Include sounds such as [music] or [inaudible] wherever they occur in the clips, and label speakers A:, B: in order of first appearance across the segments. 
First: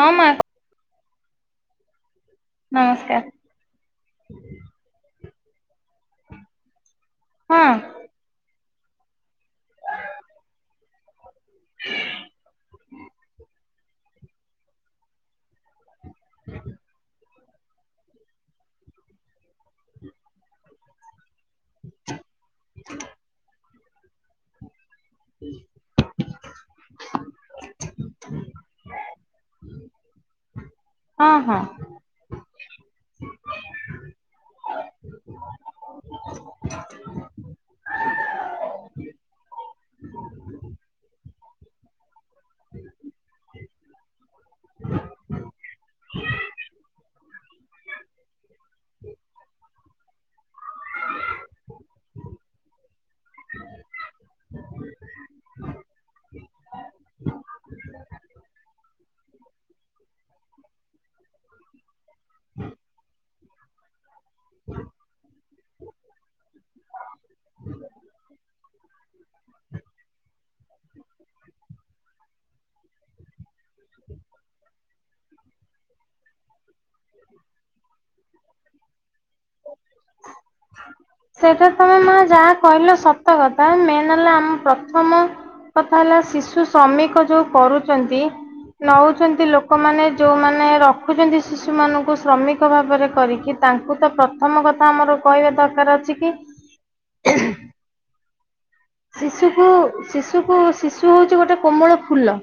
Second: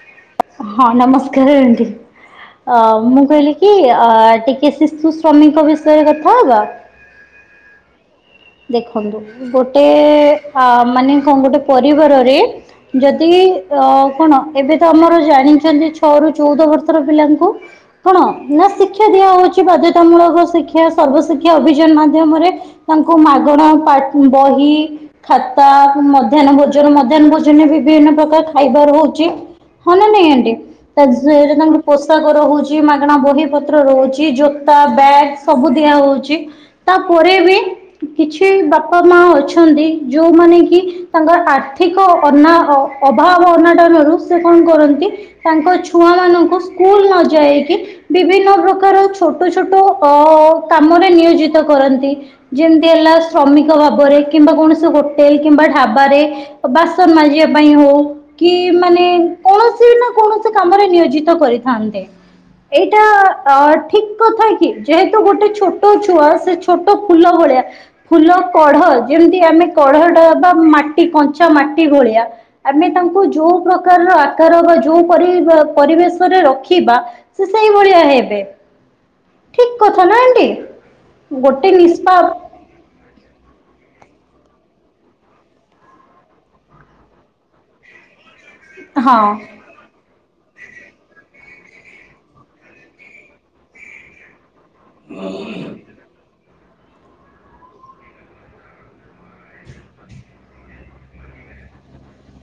A: ହଁ ମା।
B: ହଁ ନମସ୍କାର ଆଣ୍ଟି ଅ-
A: ନମସ୍କାର
B: ମୁଁ କହିଲି କି ଅ- ଟିକେ ଶିଶୁ ଶ୍ରମିକ ବିଷୟରେ କଥା ହବା।
A: ହଁ।
B: ଦେଖନ୍ତୁ ଗୋଟେ ଆ-ମାନେ କଣ୍ ପରିବାରରେ ଯଦି ଅ- କଣ ଏବେ ତ ଆମର ଜାଣିଚନ୍ତି ଛଅ ରୁ ଚଉଦ ବର୍ଷର ପିଲାଙ୍କୁ କଣ ନା ଶିକ୍ଷା ଦିଆ ହଉଚି ବାଧ୍ୟତାମୂଳକ ଶିକ୍ଷା ସର୍ବଶିଖ୍ କ୍ଷା ଅଭିଯାନ ମାଧ୍ୟମରେ ତାଙ୍କୁ ମାଗଣା ପା-ବହି, ଖାତା, ମଧ୍ୟାହ୍ନ ଭୋଜନ ମଧ୍ୟାହ୍ନ -ଭୋଜନରେ ବିଭିନ୍ନ ପ୍ରକାର ଖାଇବାର ହଉଚି ହଁ ନା ନାଇଁ ଆଣ୍ଟି
A: ହଁ ହଁ।
B: [unintelligible] ପୋଷକ ରହୁଚି, ମାଗଣା ବହି ପତ୍ର ରହୁଚି ଜୋତା, ବ୍ୟାଗ୍ ସବୁ ଦିଆ ହଉଚି। ତା ପରେ ବି କିଛି ବାପା ମା ଅଛନ୍ତି ଯଉମାନେ କି ତାଙ୍କର ଆର୍ଥି ର୍ଥିକ ଅନା-ଅ-ଅଭାବ ଅନାଟନ ରୁ ସେ କଣ୍ କରନ୍ତି ତାଙ୍କ ଛୁଆ ମାନଙ୍କୁ ସ୍କୁଲ ନ ଯାଇକି ବିଭିନ୍ନ ପ୍ରକାର ଛୋଟ ଛୋଟ ଟ ଅ-କାମରେ ନିୟୋଜିତ କରନ୍ତି। ଯେମିତି ହେଲା ଶ୍ରମିକ ଭାବରେ କିମ୍ବା କୌଣସି ହୋଟେଲ୍ କିମ୍ବା ଢାବାରେ ବାସନ୍ ମାଜିବା ପାଇଁ ହଉ କି ମାନେ କୌଣସି ନା କୌଣସି କାମରେ ନିୟୋଜିତ କରିଥାନ୍ତେ ଏଇଟା ଅ ଠିକ୍ କଥା କି ଯେହେତୁ ଗୋଟେ ଛୋଟ ଛୁଆ ସେ ଛୋଟ ଫୁଲ ଭଳିଆ ଫୁଲ କଢ ଯେମିତି ଆମେ କଢଟା ବା ମାଟି କଞ୍ଚା ମାଟି ଭଳିଆ ଆମେ ତାଙ୍କୁ ଯଉ ପ୍ରକାରର ଆକାର ବା ଯଉ ପରି -ପରିବେଶରେ ରଖିବା ସେ ସେଇଭଳିଆ ହେବେ ଠିକ୍ କଥା ନା ଆଣ୍ଟି।
A: ସେଇଟା
B: ଗୋଟେ
A: ତମେ ମା
B: ନିଷ୍ପା
A: ଯାହା କହିଲ ସତ କଥା ମେନ୍ ହେଲା ଆମ ପ୍ରଥମ କଥା ହେଲା ଶିଶୁ ଶ୍ରମିକ ଯଉ କରୁଚନ୍ତି
B: ହଁ
A: ନଉଚନ୍ତି ଲୋକ୍ ଲୋକମାନେ ଯଉମାନେ ରଖୁଚନ୍ତି ଶିଶୁମାନଙ୍କୁ ଶ୍ରମିକ ଭାବରେ କରିକି ତାଙ୍କୁ ତ ପ୍ରଥମ କଥା ଆ କହିବା ଦରକାର୍ ଅଛି କି ଶିଶୁକୁ- ଶିଶୁକୁ ଶିଶୁ ହଉଚି ଗୋଟେ କୋମଳ ଫୁଲ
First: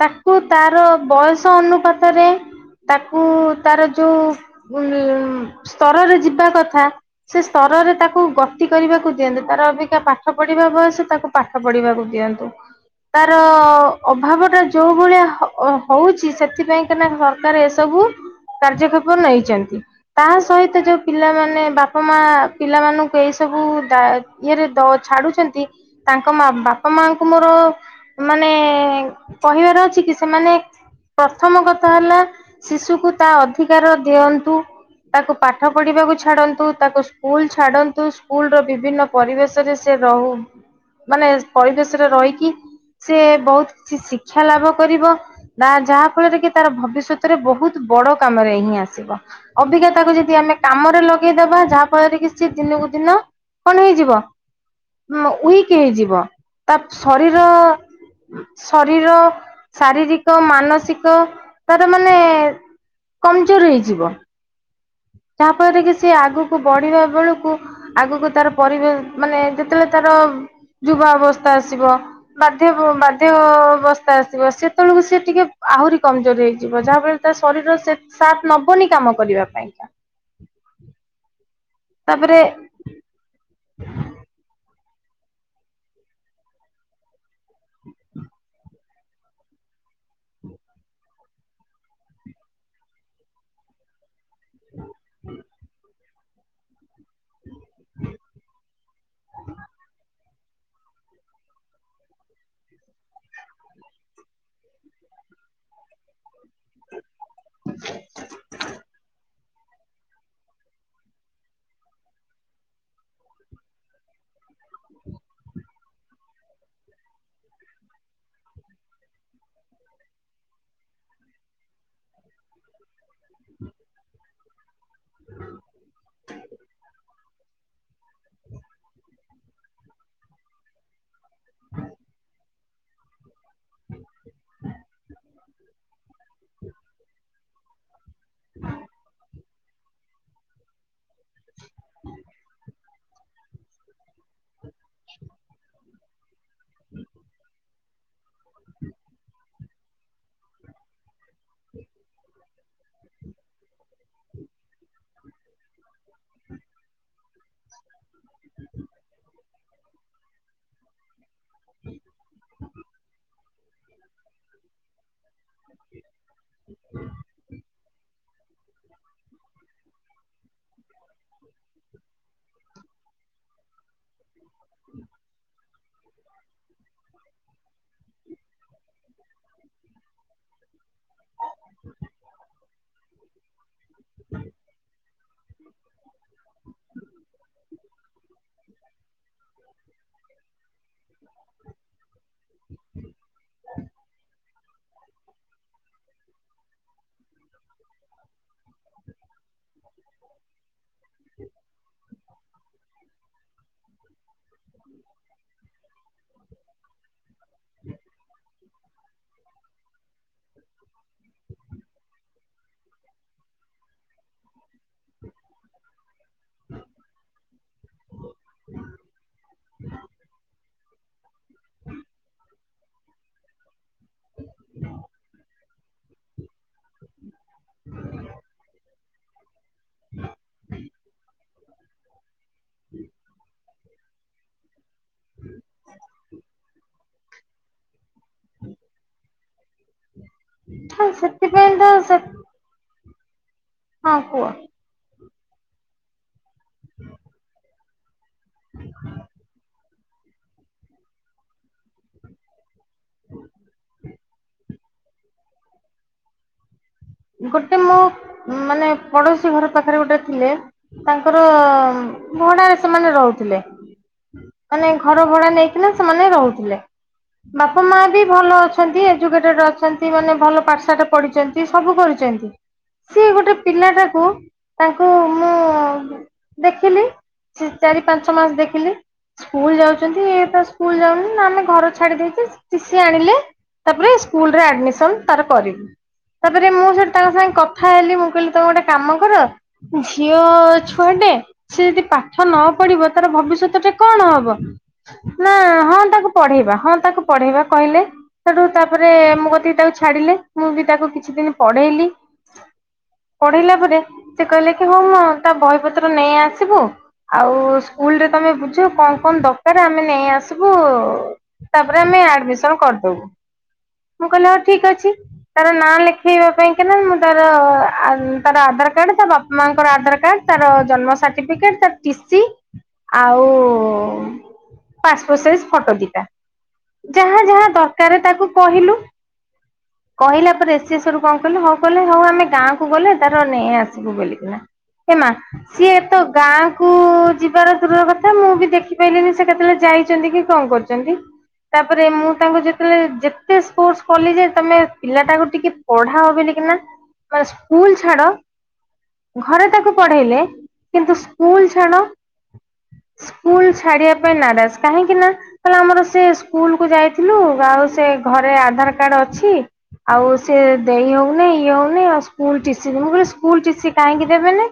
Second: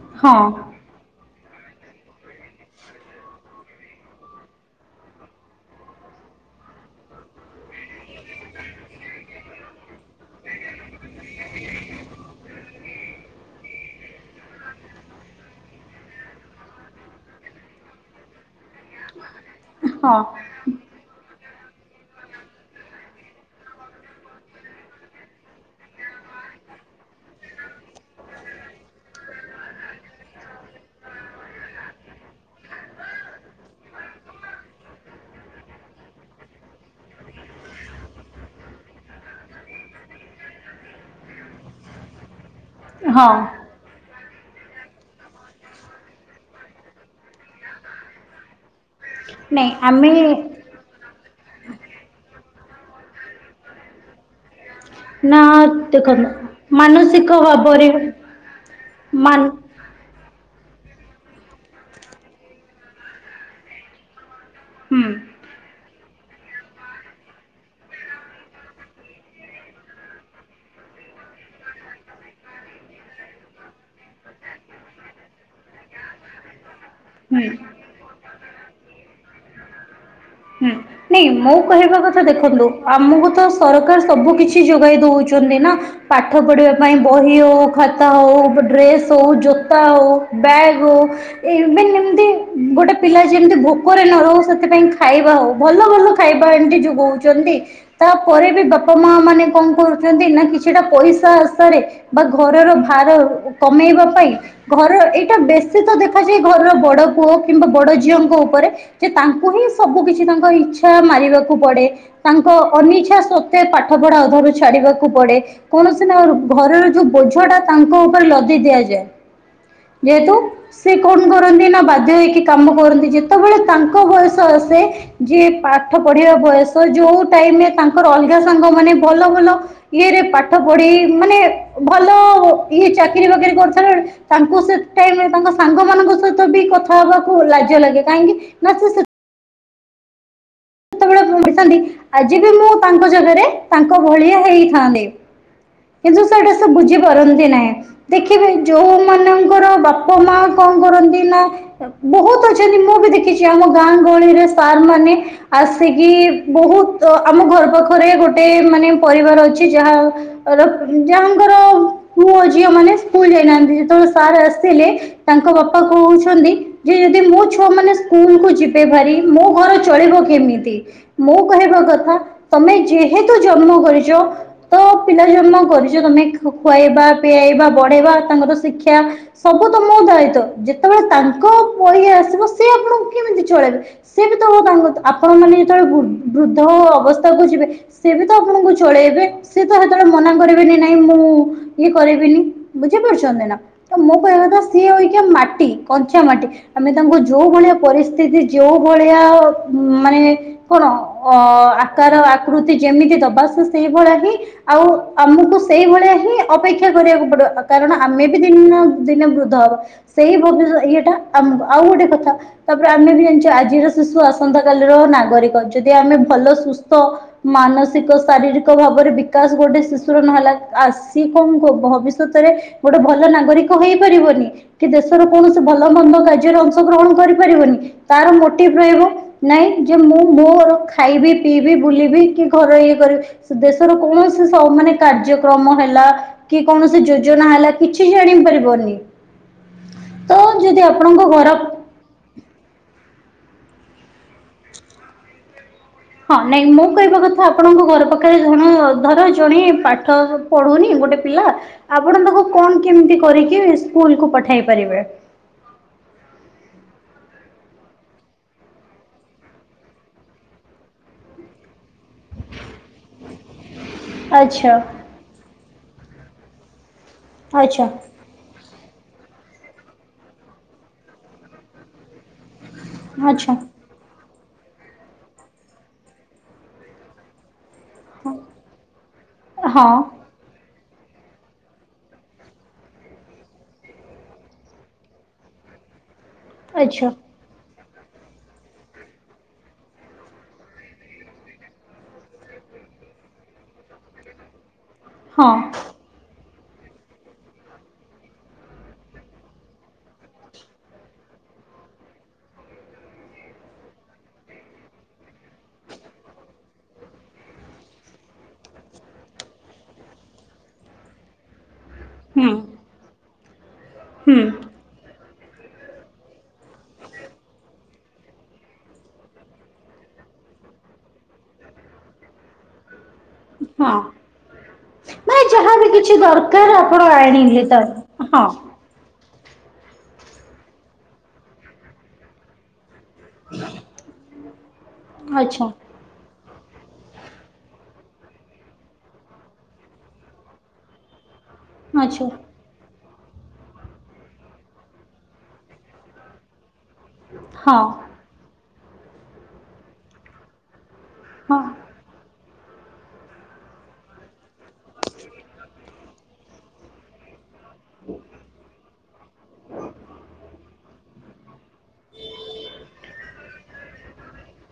A: ତାକୁ
B: ହଁ
A: ତାର ବୟସ ଅନୁପାତରେ ତାକୁ ତାର ଯଉ ଉଁ- ସ୍ତରରେ ଯିବା କଥା ସେ ସ୍ତରରେ ତାକୁ ଗତି କରିବାକୁ ଦିଅନ୍ତୁ ତାର ଅବିକା ପାଠ୍ ପାଠ ପଢିବା ବୟସ ତାକୁ ପାଠ ପଢିବାକୁ ଦିଅନ୍ତୁ। ତାର ଅଭାବ ଟା ଯୋଉ ଭଳିଆ ହ ହଉଛି ସେଥିପାଇଁ ନା ସରକାର ଏସବୁ କାର୍ଯ୍ୟକ୍ଷେପ ନେଇଛନ୍ତି।
B: ହଁ
A: ତା ସହିତ ଯୋଉ ପିଲାମାନେ ବାପା, ମା ପିଲାମାନଙ୍କୁ ଏଇସବୁ ଦା ଇଏରେ ଦା ଛାଡୁଛନ୍ତି, ତାଙ୍କ ମା ବାପା ମାଙ୍କୁ ମୋର ମାନେ କହିବାର ଅଛି କି, ସେମାନେ ପ୍ରଥମ କଥା ହେଲା ଶିଶୁକୁ ତା ଅଧିକାର ଦିଅନ୍ତୁ। ତାକୁ ପାଠ ପଢିବାକୁ ଛାଡନ୍ତୁ। ତାକୁ ସ୍କୁଲ ଛାଡନ୍ତୁ। ସ୍କୁଲ ର ବିଭିନ୍ନ ପରିବେଶରେ ସେ ସେ ରହୁ। ମାନେ ପରିବେଶ ରେ ରହିକି ସିଏ
B: ହଁ
A: ବହୁତ କିଛି ଶି ଶିକ୍ଷା ଲାଭ କରିବ। ନା ଯାହାଫଳରେ କି ତାର ଭବିଷ୍ୟତରେ ବହୁତ ବଡ କାମରେ ହିଁ ଆ ସିବ। ଅବିକା ତାକୁ ଯଦି ଆମେ କାମରେ ଲଗେଇଦବା। ଯାହାଫଳରେ କି ସେ ଦିନକୁ ଦିନ କଣ ହେଇଯିବ? ଉମୋ
B: ନା
A: ୱିକ ହେଇଯିବ
B: ଦେଖନ୍ତୁ
A: ତା
B: ମାନସିକ
A: ଶରୀର
B: ଭାବରେ
A: ଶରୀର
B: ମାନ
A: ଶାରୀରିକ ମାନସିକ ତାର ମାନେ କମଜୋର ହେଇଯିବ।
B: ହୁଁ।
A: ଯାହାଫଳରେ କି ସିଏ ଆଗକୁ ବଢିବା ବେଳକୁ ଆଗକୁ ତାର ପରିବେଶ ମାନେ ଯେତେବେଳେ ତାର ଯୁବା ଅବସ୍ଥା ଆସିବ ବାଧ୍ୟ ବାଧ୍ୟଅବସ୍ଥା ଆସିବ, ସେତେବେଳକୁ ସିଏ ଟିକେ ଆହୁରି କମଜୋର ହେଇଯିବ। ଯାହା ଫଳ ତା
B: ହୁଁ
A: ଶରୀର ସେତ ସାଥ ନବନି କାମ କରିବା ପାଇଁ।
B: ହୁଁ। ନାଇଁ ମୋ କହିବା କଥା
A: ତାପରେ
B: ଦେଖନ୍ତୁ ଆମକୁ ତ ସରକାର ସବୁ କିଛି ଯୋଗାଇ ଦଉଛନ୍ତି ନା ପାଠ ପଢିବା ପାଇଁ ବହି ହଉ, ଖାତା ହଉ, ଡ୍ରେସ୍ ହଉ, ଜୋତା ହଉ, ବ୍ୟାଗ୍ ହଉ, ଏଇ ଏବେ ଯେମତି ଗୋଟେ ପିଲା ଯେମତି ଭୋକରେ ନ ରହୁ ସେଥିପାଇଁ ଖାଇବା ହଉ ଭଲ ଭଲ ଖାଇବା ଏମତି ଯୋଗଉଛନ୍ତି। ତାପରେ ବି ବାପା ମା ମାନେ କଣ କରୁଚନ୍ତି ନା କିଛି କିଛିଟା ପଇସା ଆଶାରେ ବା ଘରର ଭାର କମେଇବା ପାଇଁ ଘର ଏଇଟା ବେଶୀ ତ ଦେଖା ଯେ ଘରର ବଡ ପୁଅ କିମ୍ବା ବଡ ଝିଅଙ୍କ ଉପରେ ଯେ ତାଙ୍କୁ ହିଁ ସବୁ କିଛି ତାଙ୍କ ଇଚ୍ଛା ମାରିବାକୁ ପଡେ। ତାଙ୍କ ଅନିଚ୍ଛା ସତ୍ତ୍ୱେ ପାଠ ପଢା ଅଧାରୁ ଛାଡିବାକୁ ପଡେ। କୌଣସି ନା ଘରର ଯୋଉ ବୋଝ ଟା ତାଙ୍କ ଉପରେ ଲଦି ଦିଆଯାଏ। ଯେହେତୁ ସେ କଣ କରନ୍ତି ନା ବାଧ୍ୟ ହେଇକି କାମ କରନ୍ତି। ଯେତେବେଳେ ତାଙ୍କ ବୟସ ଆସେ ଯିଏ ପାଠ ପଢିବା ବୟସ ଯୋଉ ଟାଇମରେ ତାଙ୍କର ଅଲଗା ସାଙ୍ଗ ମାନେ ଭଲ ଭଲ ଇଏରେ ପାଠ ପଢି, ମାନେ ଭଲ ଇଏ ଚାକିରି ବାକିରି କରିଥାଏ, ତାଙ୍କୁ ସେ ଟାଇମରେ ତାଙ୍କ ସାଙ୍ଗ ମାନଙ୍କ ସହିତ ବି କଥା ହବାକୁ ଲାଜ ଲାଗେ। କାହିଁକି? ନା ସେ ସେତେବେଳେ ଭାବିଥାନ୍ତି, ଆଜି ବି ମୁଁ ତାଙ୍କ ଜାଗାରେ ତାଙ୍କ ଭଳିଆ ହେଇଥାନ୍ତି। କିନ୍ତୁ ସେଇଟା ସେ ବୁଝି ପାରନ୍ତି ନାହିଁ। ଦେଖିବେ ଯୋଉ ମାନଙ୍କର ବାପା ମା କଣ କରନ୍ତି ନା ବହୁତ ଅଛନ୍ତି। ମୁଁ ବି ଦେଖିଛି। ଆମ ଗାଁ ଗହଳିରେ ସାର୍ ମାନେ ଆସିକି ବହୁତ ଆମ ଘର ପାଖରେ ଗୋଟେ ମାନେ ପରିବାର ଅଛି। ଯାହା ର ଯାହାଙ୍କର ପୁଅ ଝିଅ ମାନେ ସ୍କୁଲ ଯାଇନାହାନ୍ତି। ଯେତେବେଳେ ସାର ଆସିଲେ ତାଙ୍କ ବାପା କହୁଚ ଛନ୍ତି ଯେ ଯଦି ମୋ ଛୁଆ ମାନେ ସ୍କୁଲ କୁ ଯିବେ ଭାରି, ମୋ ଘର ଚଳିବ କେମିତି? ମୁଁ କହିବା କଥା ତମେ ଯେହେତୁ ଜନ୍ମ କରିଚ ତ ପିଲା ଜନ୍ମ କରିଚ ତମେ ଖୁଆଇବା, ପିଆଇବା, ବଢେଇବା, ତାଙ୍କର ଶିକ୍ଷା ସବୁ ତ ମୋ ଦାୟିତ୍ୱ ଯେତେବେଳେ ତାଙ୍କ ବଇଆ ଆସିବ ସିଏ ଆପଣଙ୍କୁ କେମିତି ଚଳେଇବେ? ସେବି ତ ହ ତାଙ୍କୁ ଆପଣ ମାନେ ଯେତେବେଳେ ବୁ ବୃଦ୍ଧ ଅବସ୍ଥାକୁ ଯିବେ ସେ ବି ତ ଆପଣଙ୍କୁ ଚଳେଇବେ। ସେ ତ ସେତେବେଳେ ମନା କରିବେନି ନାଇଁ ମୁଁ ଇଏ କରିବିନି ବୁଝିପାରୁଛନ୍ତି ନା। ତ ମୋ କହିବା କଥା ସିଏ ଅଇକା ମାଟି କଞ୍ଚା ମାଟି ଆମେ ତାଙ୍କୁ ଯୋଉ ଭଳିଆ ପରିସ୍ଥିତି ଯୋଉ ଭଳିଆ ମାନେ କଣ ଅ ଆକାର ଆକୃତି ଯେମିତି ଦବା ସେ ସେଇଭଳିଆ ହିଁ ଆଉ ଆମକୁ ସେଇଭଳିଆ ହିଁ ଅପେକ୍ଷା କରିବାକୁ ପଡିବ। କାରଣ ଆମେ ବି ଦିନେ ନା ଦିନେ ବୃଦ୍ଧ ହବା। ସେଇ ଭବିଷ୍ୟ ଇଏଟା ଆମବା ଆଉ ଗୋଟେ କଥା ତାପରେ ଆମେ ବି ଜାଣିଛୁ ଆଜିର ଶିଶୁ ଆସ ସନ୍ତା କାଲିର ନାଗରିକ ଯଦି ଆମେ ଭଲ ସୁସ୍ଥ ମାନସ ସିକ ଶାରୀରିକ ଭାବରେ ବିକାଶ ଗୋଟେ ଶିଶୁର ନହେଲା ଆ ସେ କଣ ଭବିଷ୍ୟତରେ ଗୋଟେ ଭଲ ନାଗରିକ ହେଇପାରିବନି କି ଦେଶର କୌଣସି ଭଲ ମନ୍ଦ କାର୍ଯ୍ୟରେ ଅଂଶଗ୍ରହଣ କର ପାରିବନି ତାର ମୋଟିଭ ରହିବ ନାଇଁ ଯେ ମୁଁ ମୋ ଖାଇବି ପିଇବି ବୁଲିବି କି ଘର ଇଏ କରିବି ଦେ ଶର କୌଣସି ସବୁ ମାନେ କାର୍ଯ୍ୟକ୍ରମ ହେଲା କି କୌଣସି ଯୋଜନା ହେଲା କିଛି ଜାଣି ପାରିବନି। ତ ଯଦି ଆପଣଙ୍କ ଘର
A: ସେଥିପାଇଁ ତ ସେ ହଁ କୁଅ।
B: ହଁ ନାଇଁ ମୁଁ କହିବା କଥା ଆପଣଙ୍କ ଘର ପାଖରେ ଧଣ ଧର ଜଣେ ପାଠ ପଢୁନି ଗୋଟେ ପିଲା ଆପଣ ତାକୁ କଣ କେମିତି କରିକି ସ୍କୁଲକୁୁ ପଠେଇ ପାରିବେ।
A: ଗୋଟେ ମୋ ମାନେ ପଡୋଶୀ ଘର ପାଖରେ ଗୋଟେ ଥିଲେ। ତାଙ୍କର ଭଡାରେ ସେମାନେ ରହୁଥିଲେ
B: ଆଚ୍ଛା
A: ମାନେ ଘର ଭଡା ନେଇଥିଲେ ସେମାନେ ରହୁଥିଲେ ବାପା
B: ଆଚ୍ଛା
A: ମା ବି ଭଲ ଅଛନ୍ତି ଏଜୁକେଟେଡ ଅଛନ୍ତି ମାନେ ଭଲ ପାଠଶାଟା ପଢିଛନ୍ତି ସବୁ କରିୁଛନ୍ତି ସିଏ
B: ଆଚ୍ଛା
A: ଗୋଟେ ପିଲାଟାକୁ ତାଙ୍କୁ ମୁଁ ଦେଖିଲି ସେ ଚାରି ପାଞ୍ଚ ମାସ ଦେଖିଲି ସ୍କୁଲ
B: ହଁ
A: ଯାଉଛନ୍ତି ଏ ତ ସ୍କୁଲ ଯାଉନି ନା ଆମେ ଘର ଛାଡି ଦେଇଚୁ ଟିସି ଆଣିଲେ ତାପରେ ସ୍କୁଲ ରେ ଆଡମିସନ ତାର କରିବୁ। ତାପରେ ମୁଁ
B: ଆଚ୍ଛା
A: ସେଠି ତାଙ୍କ ସାଙ୍ଗେ କଥା ହେଲି ମୁଁ କହିଲି ତମେ ଗୋଟେ କାମ କର ଝିଅ ଛୁଆଟେ ସେ ଯଦି ପାଠ ନ ପଢିବ ତାର ଭବିଷ୍ୟତ ଟେ କଣ ହବ
B: ହଁ।
A: ନା ହଁ ତାକୁ ପଢେଇବା ହଁ ତାକୁ ପଢେଇବା କହିଲେ ସେଠୁ ତାପରେ ମୁଁ କତିକି ତାକୁ ଛାଡିଲେ ମୁଁ ବି ତାକୁ କିଛି ଦିନ ପଢେଇଲି। ପଢିଲା ପରେ ସେ କହିଲେ କି ହଉ ମୁଁ ତା ବହି ପତ୍ର ନେଇ ଆସିବୁ। ଆଉ ସ୍କୁଲ ରେ ତମେ ବୁଝ କଣ କଣ ଦରକାର ଆମେ ନେଇ ଆସିବୁ। ତାପରେ ଆମେ
B: ହୁଁ
A: ଆଡମିସନ କରିଦବୁ ମୁଁ
B: ହୁଁ
A: କହିଲି ହଉ ଠିକ ଅଛି ତାର ନାଁ ଲେ ଖିବା ପାଇଁ କି ନା ମୁଁ ତାର ଉଁ ତାର ଆଧାର କାର୍ଡ ତା ବାପା ମାଙ୍କର ଆଧାର କାର୍ଡ ତାର ଜନ୍ମ ସାର୍ଟିଫିକେଟ ତାର ଟିସି ଆଉ
B: ହଁ
A: ପାସପୋର୍ଟ
B: ମାନେ
A: ସାଇଜ
B: ଯାହାବି
A: ଫଟୋ ଦି
B: କିଛି
A: ଟା
B: ଦରକାର ଆପଣ
A: ଯାହା
B: ଆଣିଲେ
A: ଯାହା
B: ତ
A: ଦରକାର
B: ହଁ
A: ତାକୁ କହିଲୁ।
B: [unintelligible]
A: କହିଲା ପରେ ସିଏ ସେଠୁ କଣ କଲେ ହଁ କଲେ ହଉ ଆମେ ଗାଁ କୁ ଗଲେ ତାର ନେଁଇଁ ଆସିବୁ ବଲିକିନା ଏ ମା
B: ଆଚ୍ଛା
A: ସିଏ ଏ ତ ଗାଁ କୁ ଯିବାର ଦୂରର କଥା ମୁଁ ବି ଦେଖିପାରଲିିନି ସେ କେତେବେଳେ ଯାଇଛନ୍ତି କି କଣ କରିଛନ୍ତି
B: [inaudible]
A: ତାପରେ ମୁଁ ତାଙ୍କୁ ଯେତେବେଳେ ଯେତେ ଫୋର୍ଷ କଲି ଯେ ତମେ ପିଲା ଟାକୁ ଟିକେ ପଢାଅ ବୋଲି କି ନା ମାନେ
B: ହଁ
A: ସ୍କୁଲ ଛାଡ। ଘରେ ତାକୁ ପଢେଇଲେ କିନ୍ତୁ
B: ହଁ
A: ସ୍କୁଲ ଛାଡ।
B: [inaudible]
A: ସ୍କୁଲୁ ଛାଡିବା ପାଇଁ ନାରାଜ କାହିଁକି ନା କହିଲେ ଆମର ସେ ସ୍କୁଲୁ କୁ ଯାଇଥିଲୁ। ଆଉ ସେ ଘରେ ଆଧାର କାର୍ଡ ଅଛି ଆଉ। ସେ ଦେଇ ହଉନି ଇଏ ହଉନି ଆଉ ସ୍କୁଲୁ ଟିସି ମୁଁ କହିଲି ସ୍କୁଲ ଟିସି କାହିକି ଦେବେନେହିଁ।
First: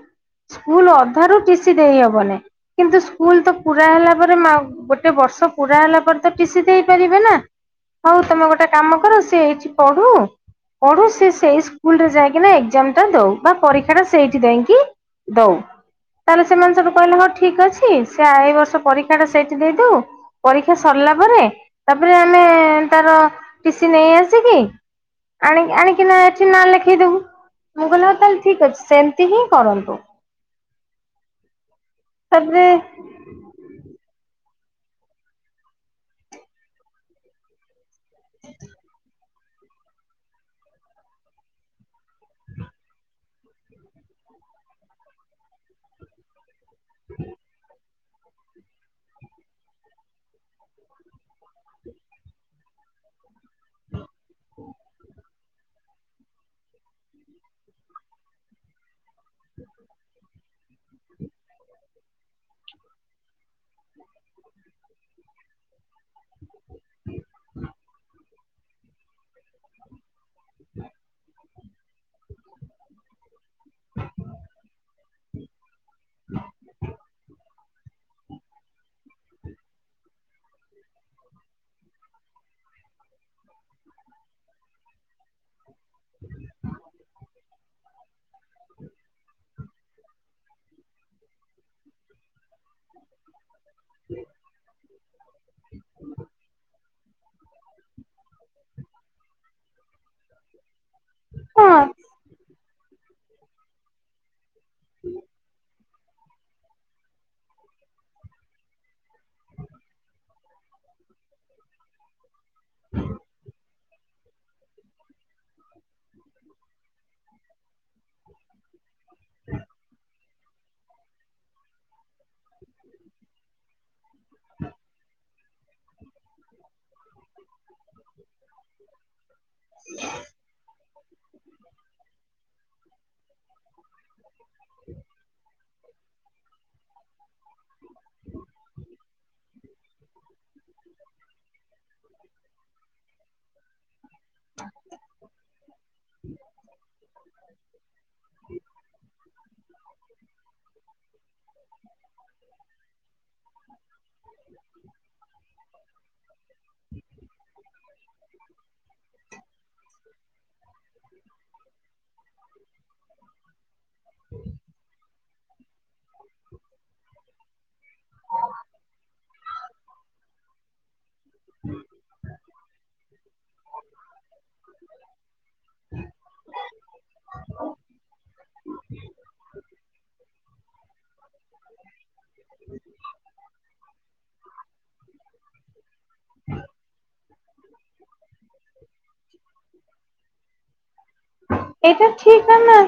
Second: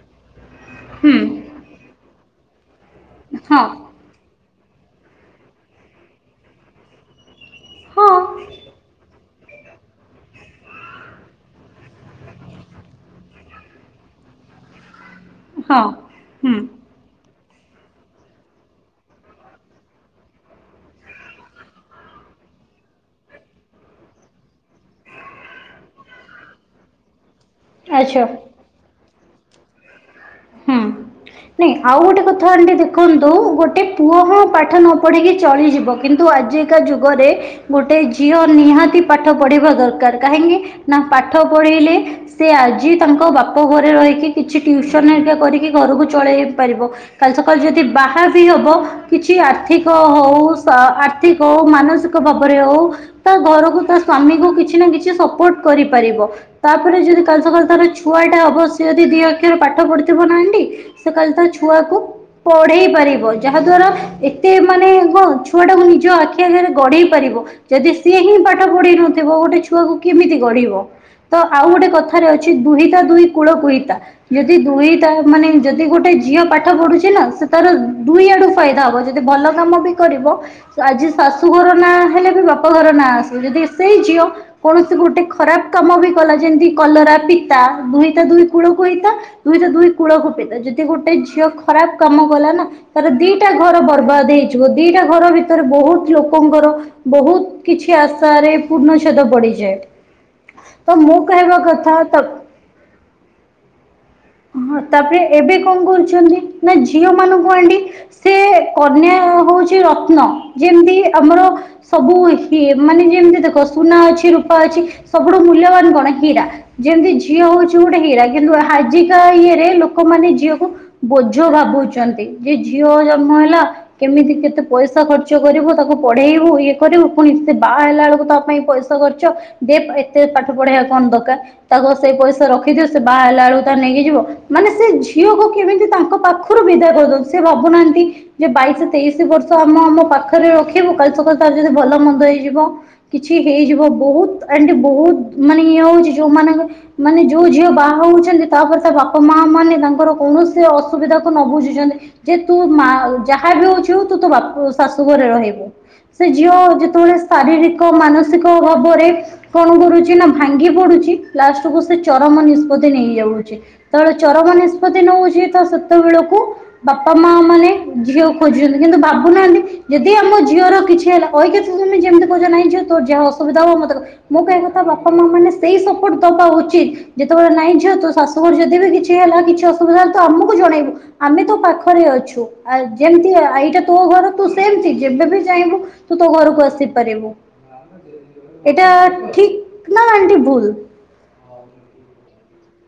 A: ସ୍କୁଲୁ
B: ହୁଁ
A: ଅଧାରୁ ଟିସି ଦେଇହବନି କିନ୍ତୁ ସ୍କୁଲ ତ
B: ହଁ
A: ପୁରା ହେଲା ପରେ ମା ଗୋ ଗୋଟେ ବର୍ଷ ପୁରା ହେଲା ପରେ ତ ଟିସିି ଦେଇପାରିବେ ନା।
B: ହଁ
A: ହଉ ତମେ ଗୋଟେ କାମ କର ସିଏ ଏଇଠି ପଢୁ। ପଢୁ ସିଏ ସେଇ ସ୍କୁଲୁରେ ଯାଇକିନା ଏକେଜାମ ଟା ଦଉ ବା ପରୀକ୍ଷା ଟା ସେଇଠି ଦେଇକି ଦଉ
B: ହଁ
A: ତାହେଲେ
B: ହୁଁ
A: ସେମାନେ ସବୁ। କହିଲେ ହଉ ଠିକ୍ ଅଛି ସେ ଏଇ ବର୍ଷ ପରୀକ୍ଷା ଟା ସେଇଠି ଦେଇଦଉ। ପରୀକ୍ଷା ସରିଲା ପରେ ତାପରେ ଆମେ ତାର ଟିସି ନେଇ ଆସିକି ଆଣିକି ଆଣିକିନା ଏଠି ନାଁ ଲେଖେଇଦବୁ ମୁ କହିଲି ହଉ
B: ଆଚ୍ଛା।
A: ତାହେଲେ ଠିକ୍ ଅଛି ସେମିତି ହିଁ କରନ୍ତୁ।
B: ହୁଁ ନାଇଁ ଆଉ ଗୋଟେ କଥା
A: ତାପରେ
B: ଟିକେ ଦେଖନ୍ତୁ। ତୋଉ ଗୋଟେ ପୁଅ ହୋଉ ପାଠ ନ ପଢିକି ଚଳିଯିବ କିନ୍ତୁ ଆଜିକା ଯୁଗରେ ଗୋଟେ ଝି ଝିଅ ନିହାତି ପାଠ ପଢିବା ଦରକାର କାହିଁକି ନା ପାଠ ପଢେଇଲେ ସେ ଆଜି ତାଙ୍କ ବାପ ଘରେ ରହିକି କିଛି ଟିଉସୁ ତମେ ଏକା କରିକି ଘରକୁ ଚଳେଇ ପାରିବ କାଲି ସକାଳୁ ଯଦି ବାହା ବି ହବ କିଛି ଆର୍ଥିକ ହୋଉ ସ ଆର୍ଥିକ ହୋଉ ମାନସିକ ଭାବରେ ହୋଉ ତା ଘରକୁ ତା ସ୍ଵାମୀ କୁ କିଛି ନା କିଛି ସପୋର୍ଟ କରିପାରିବ। ତାପରେ ଯଦି କାଲିସକାଳୁ ତାର ଛୁଆ ଟେ ହବ ସିଏ ଯଦି ଦି ଅକ୍ଷର ପାଠ ପଢିଥିବ ନାଏମିନ୍ତି ସେ କାଲି ତା ଛୁଆକୁ ପଢେଇ ପାରିବ ଯାହା ଦ୍ଵାରା ଏତେ ମାନେ କଣ ଛୁଆଟାକୁ ନିଜ ଆଖି ଆଖରେ ଗଢେଇ ପାରିବ। ଯଦି ସିଏ ହିଁ ପାଠ ପଢି ନଥିବ ଗୋଟେ ଛୁଆକୁ କେମିତି ଗଢିବ। ତ ଆଉ ଗୋଟେ କଥାରେ ଅଛି ଦୁହିତା ଦୁଇ କୂଳ କୁ ହିତା, ଯଦି ଦୁହି କତା ମାନେ ଯଦି ଗୋଟେ ଝିଅ ପାଠ ପଢୁଛି ନା ତାର ଦୁଇ ଆଡ଼ୁ ଫାଇଦା ହବ ଯଦି ଭଲ କାମ ବି କରିବ ଆଜି ଶାଶୁ ଘର ନାଁ ହେଲେ ବି ବାପ ଘର ନାଁ ଆସିବ ଯଦି ସେଇ ଝିଅ କୌଣସି ଗୋଟେ ଖରାପ କାମ ବି କଲା ଯେମିତି କଲରା ପିତା ଦୁହି ତା ଦୁଇ କୂଳକୁ ହିତା। ଦୁହି ତା ଦୁଇ କୂଳକୁ ପିତା ଯଦି ଗୋଟେ ଝିଅ ଖରାପ କାମ କଲା ନା ତାର ଦିଟା ଘର ବର୍ବାଦ ହେଇଯିବ ଦିଟା ଘର ଭିତରେ ବହୁତ୍ ଲୋକଙ୍କର ବହୁତ କିଛି ଆଶାରେ ପୂର୍ଣ୍ଣଛେଦ ପଡିଯାଏ। ତ ମୁଁ କହିବା
A: ହଁ
B: କଥା ତ ହଁ ତାପରେ ଏବେ କଣ କରୁଚନ୍ତି ନା ଝିଅ ମାନଙ୍କୁ ଆଣ୍ଡି ସେ କନ୍ୟା ହଉଚି ରତ୍ନ, ଯେମିତି ଆମର ସବୁ ଏମାନେ ଯେମିତି ଦେଖ ସୁନା ଅଛି ରୂପା ଅଛି ସବୁଠୁ ମୂଲ୍ୟବାନ କଣ ହୀରା। ଯେମିତି ଝିଅ ହୋଉଛି ଗୋଟେ ହୀରା କିନ୍ତୁ ଆଜିକା ଇଏରେ ଲୋକମାନେ ଝିଅକୁ ବୋଝ ଭାବୁଛନ୍ତି। ଯେ ଝିଅ ଜନ୍ମ ହେଲା କେମିତି କେତେ ପଇସା ଖର୍ଚ୍ଚ କରିବୁ ତାକୁ ପଢେଇବୁ ଇଏ କରିବୁ ପୁଣି ସିଏ ବାହା ହେଲା ବେଳକୁ ତା ପାଇଁ ପଇସା ଖର୍ଚ୍ଚ କରୁଚ ଦେ ଏତେ ପାଠ ପଢେଇବା କଣ ଦରକାର ତାକୁ ସେଇ ପଇସା ରଖିଦିଅ ସେ ବାହା ହେଲା ବେଳକୁ ହେଇଯିବ ମାନେ ସେ ଝିଅକୁ କେମିତି ତାଙ୍କ ପାଖରୁ ବିଦା କରଚନ୍ତିୁ ସେ ଭାବୁନାହାନ୍ତି ଯେ ବାଇଶି ତେଇଶି ବର୍ଷ ଆମ ଆମ ପାଖରେ ରଖିବୁ କାଲି ସକାଳୁ ତାର ଯଦି ଭଲ ମନ୍ଦ ହେଇଯିବ। କିଛି ହେଇଯିବ ବହୁତ୍ ଆଣ୍ଡ ବହୁତ୍ ମାନେ ଇଏ ହୋଉଚି ଯୋଉମାନଙ୍କ ମାନେ ଯୋଉ ଝିଅ ବାହା ହଉଛନ୍ତି ତାପରେ ତା ବାପା ମା ମାନେ ତାଙ୍କର କୌଣସି ଅସୁବିଧା କୁ ନ ବୁଝିଛନ୍ତି। ଯେ ତୁ ମା ଯାହା ବି ହଉଛୁ ତୁ ତୋ ବାପ ଶାଶୁ ଘରେ ରହିବୁ। ସେ ଝିଅ ଯେତେବେଳେ ଶାରୀରିକ ମାନସିକ ଭାବରେ। କଣ କରୁଛି ନା ଭାଙ୍ଗି ପଡୁଚି ଲାଷ୍ଟ କୁ ସେ ଚରମ ନିଷ୍ପତ୍ତି ନେଇଯାଉ ତେବେଳେ ଚରମ ନିଷ୍ପତ୍ତି ନଉଛି ତ ସେତେବେଳକୁ। ବାପା ମା ମାନେ ଝିଅକୁ ଖୋଜୁଛନ୍ତି କିନ୍ତୁ ଭାବୁନାହାନ୍ତି ଯଦି ଆମ ଝିଅର କିଛି ହେଲା। ଅଇକା [unintelligible] ଯେମିତି କହୁଛ ନାହିଁ ଝିଅ ତ ଯାହା ଅସୁବିଧା ହବ ମତେ ମୁଁ କହିବା କଥା ବାପା ମା ମାନେ ସେଇ ସପୋର୍ଟ ଦବା ଉଚିତ ଯେତେବେଳେ ନାଇଁ ଝିଅ ତୁ ଶା ର ଯଦି ବି କିଛି ହେଲା କିଛି ଅସୁବିଧା ହେଲେ ତ ଆମକୁ ଜଣେଇବୁ। ଆମେ ତୋ ପାଖରେ ଅଛୁ ଆ ଯେମିତି ଏଇଟା ତୋ ଘର ତୁ ସେମତି ଯେବେ ବି ଚାହିଁବୁ। ତୁ ତୋ ଘରକୁ ଆସିପାରିବୁ ଏଇଟା ଠିକ ନା ଆଣ୍ଟି ଭୁଲ।
A: ଏଇଟା ଠିକ ନା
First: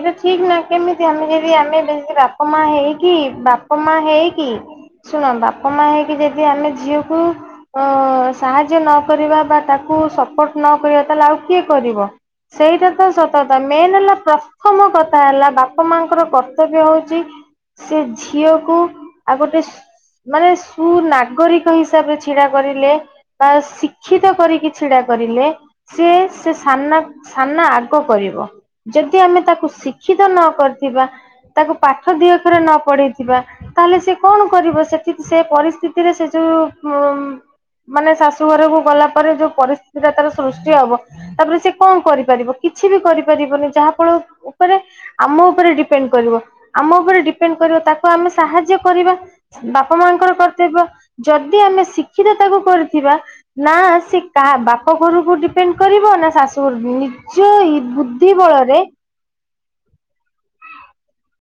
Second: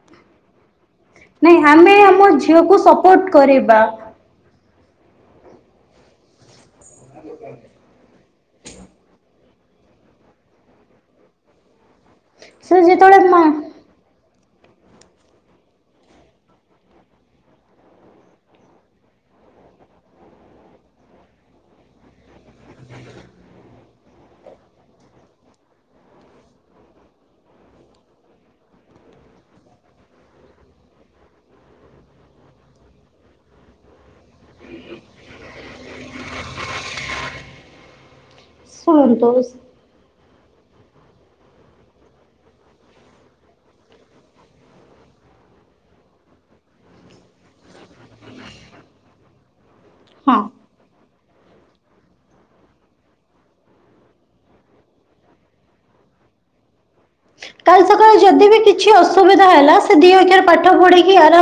A: ଏଇଟା ଠିକ ନା କେମିତି ଆମେ ଯଦି
B: ନାଇଁ
A: ଆମେ
B: ଆମ
A: [unintelligible] ବାପା ମା
B: ଝିଅକୁ
A: ହେଇକ କି
B: ସପୋର୍ଟ
A: ବାପା
B: କରିବା
A: ମା ହେଇକି ଶୁଣ ବାପା ମା ହେଇକି ଯଦି ଆମେ ଝିଅକୁ। ଅ ସାହାଯ୍ୟ ନକରିବା ବା ତାକୁ ସପୋର୍ଟ ନ କରିବା ତାହେଲେ ଆଉ କିଏ କରିବ।
B: ସେ
A: ସେଇଟା ତ
B: ଯେତେବେଳେ
A: ସତ
B: ମା
A: କଥା ମେନ୍ ହେଲା ପ ପ୍ରଥମ କଥା ହେଲା ବାପା ମାଆଙ୍କର କର୍ତ୍ତବ୍ୟ ହଉଚି। ସେ ଝିଅକୁ ଆଉ ଗୋଟେ ମାନେ ସୁ ନାଗରିକ ହିସାବରେ ଛିଡା କରିଲେ। ବା ଶିକ୍ଷିତ କରିକି ଛିଡା କରିଲେ। ସିଏ ସେ ସାମ୍ନା ସାମ୍ନା ଆଗ କରିବ। ଯଦି ଆମେ ତାକୁ ଶିକ୍ଷିତ ନ କରିଥିବା ତାକୁ ପାଠ ଦିଅଖରେ ନ ପଢେଇଥିବା। ତାହେଲେ ସେ କଣ କରିବ ସେଠି ସେ ପରିସ୍ଥିତିରେ ସେ ଯୋଉ ଉଂ ମାନେ ଶା ଘରକୁ ଗଲା
B: ଶୁଣନ୍ତୁ
A: ପରେ ଯୋଉ ପରିସ୍ଥିତିଟା ତାର ସୃଷ୍ଟି ହବ। ତାପରେ ସେ କଣ କରିପାରିବ କିଛି ବି କରିପାରିବନି ଯାହା ଫଳ ଉପରେ ଆମ ଉପରେ ଡିପେଣ୍ଡ କରିବ ଆମ ଉପରେ ଡି ପେଣ୍ଡ କରିବ ତାକୁ ଆମେ ସାହାଯ୍ୟ କରିବା ବାପା ମାଙ୍କର
B: ହଁ
A: କର୍ତ୍ତବ୍ୟ। ଯଦି ଆମେ ଶିକ୍ଷିତ ତାକୁ କରିଥିବା। ନା ସେ କା ବାପ ଘରକୁ ଡିପେଣ୍ଡ କରିବ ନା ଶାଶୁ [unintelligible] ନି ଝିଅ ଏଇ
B: କାଲି ସକାଳେ
A: ବୁଦ୍ଧି
B: ଯଦି ବି
A: ବଳରେ।
B: କିଛି ଅସୁବିଧା ହେଲା ସେ ଦି ଅକ୍ଷର ପାଠ ପଢିକି ଆରା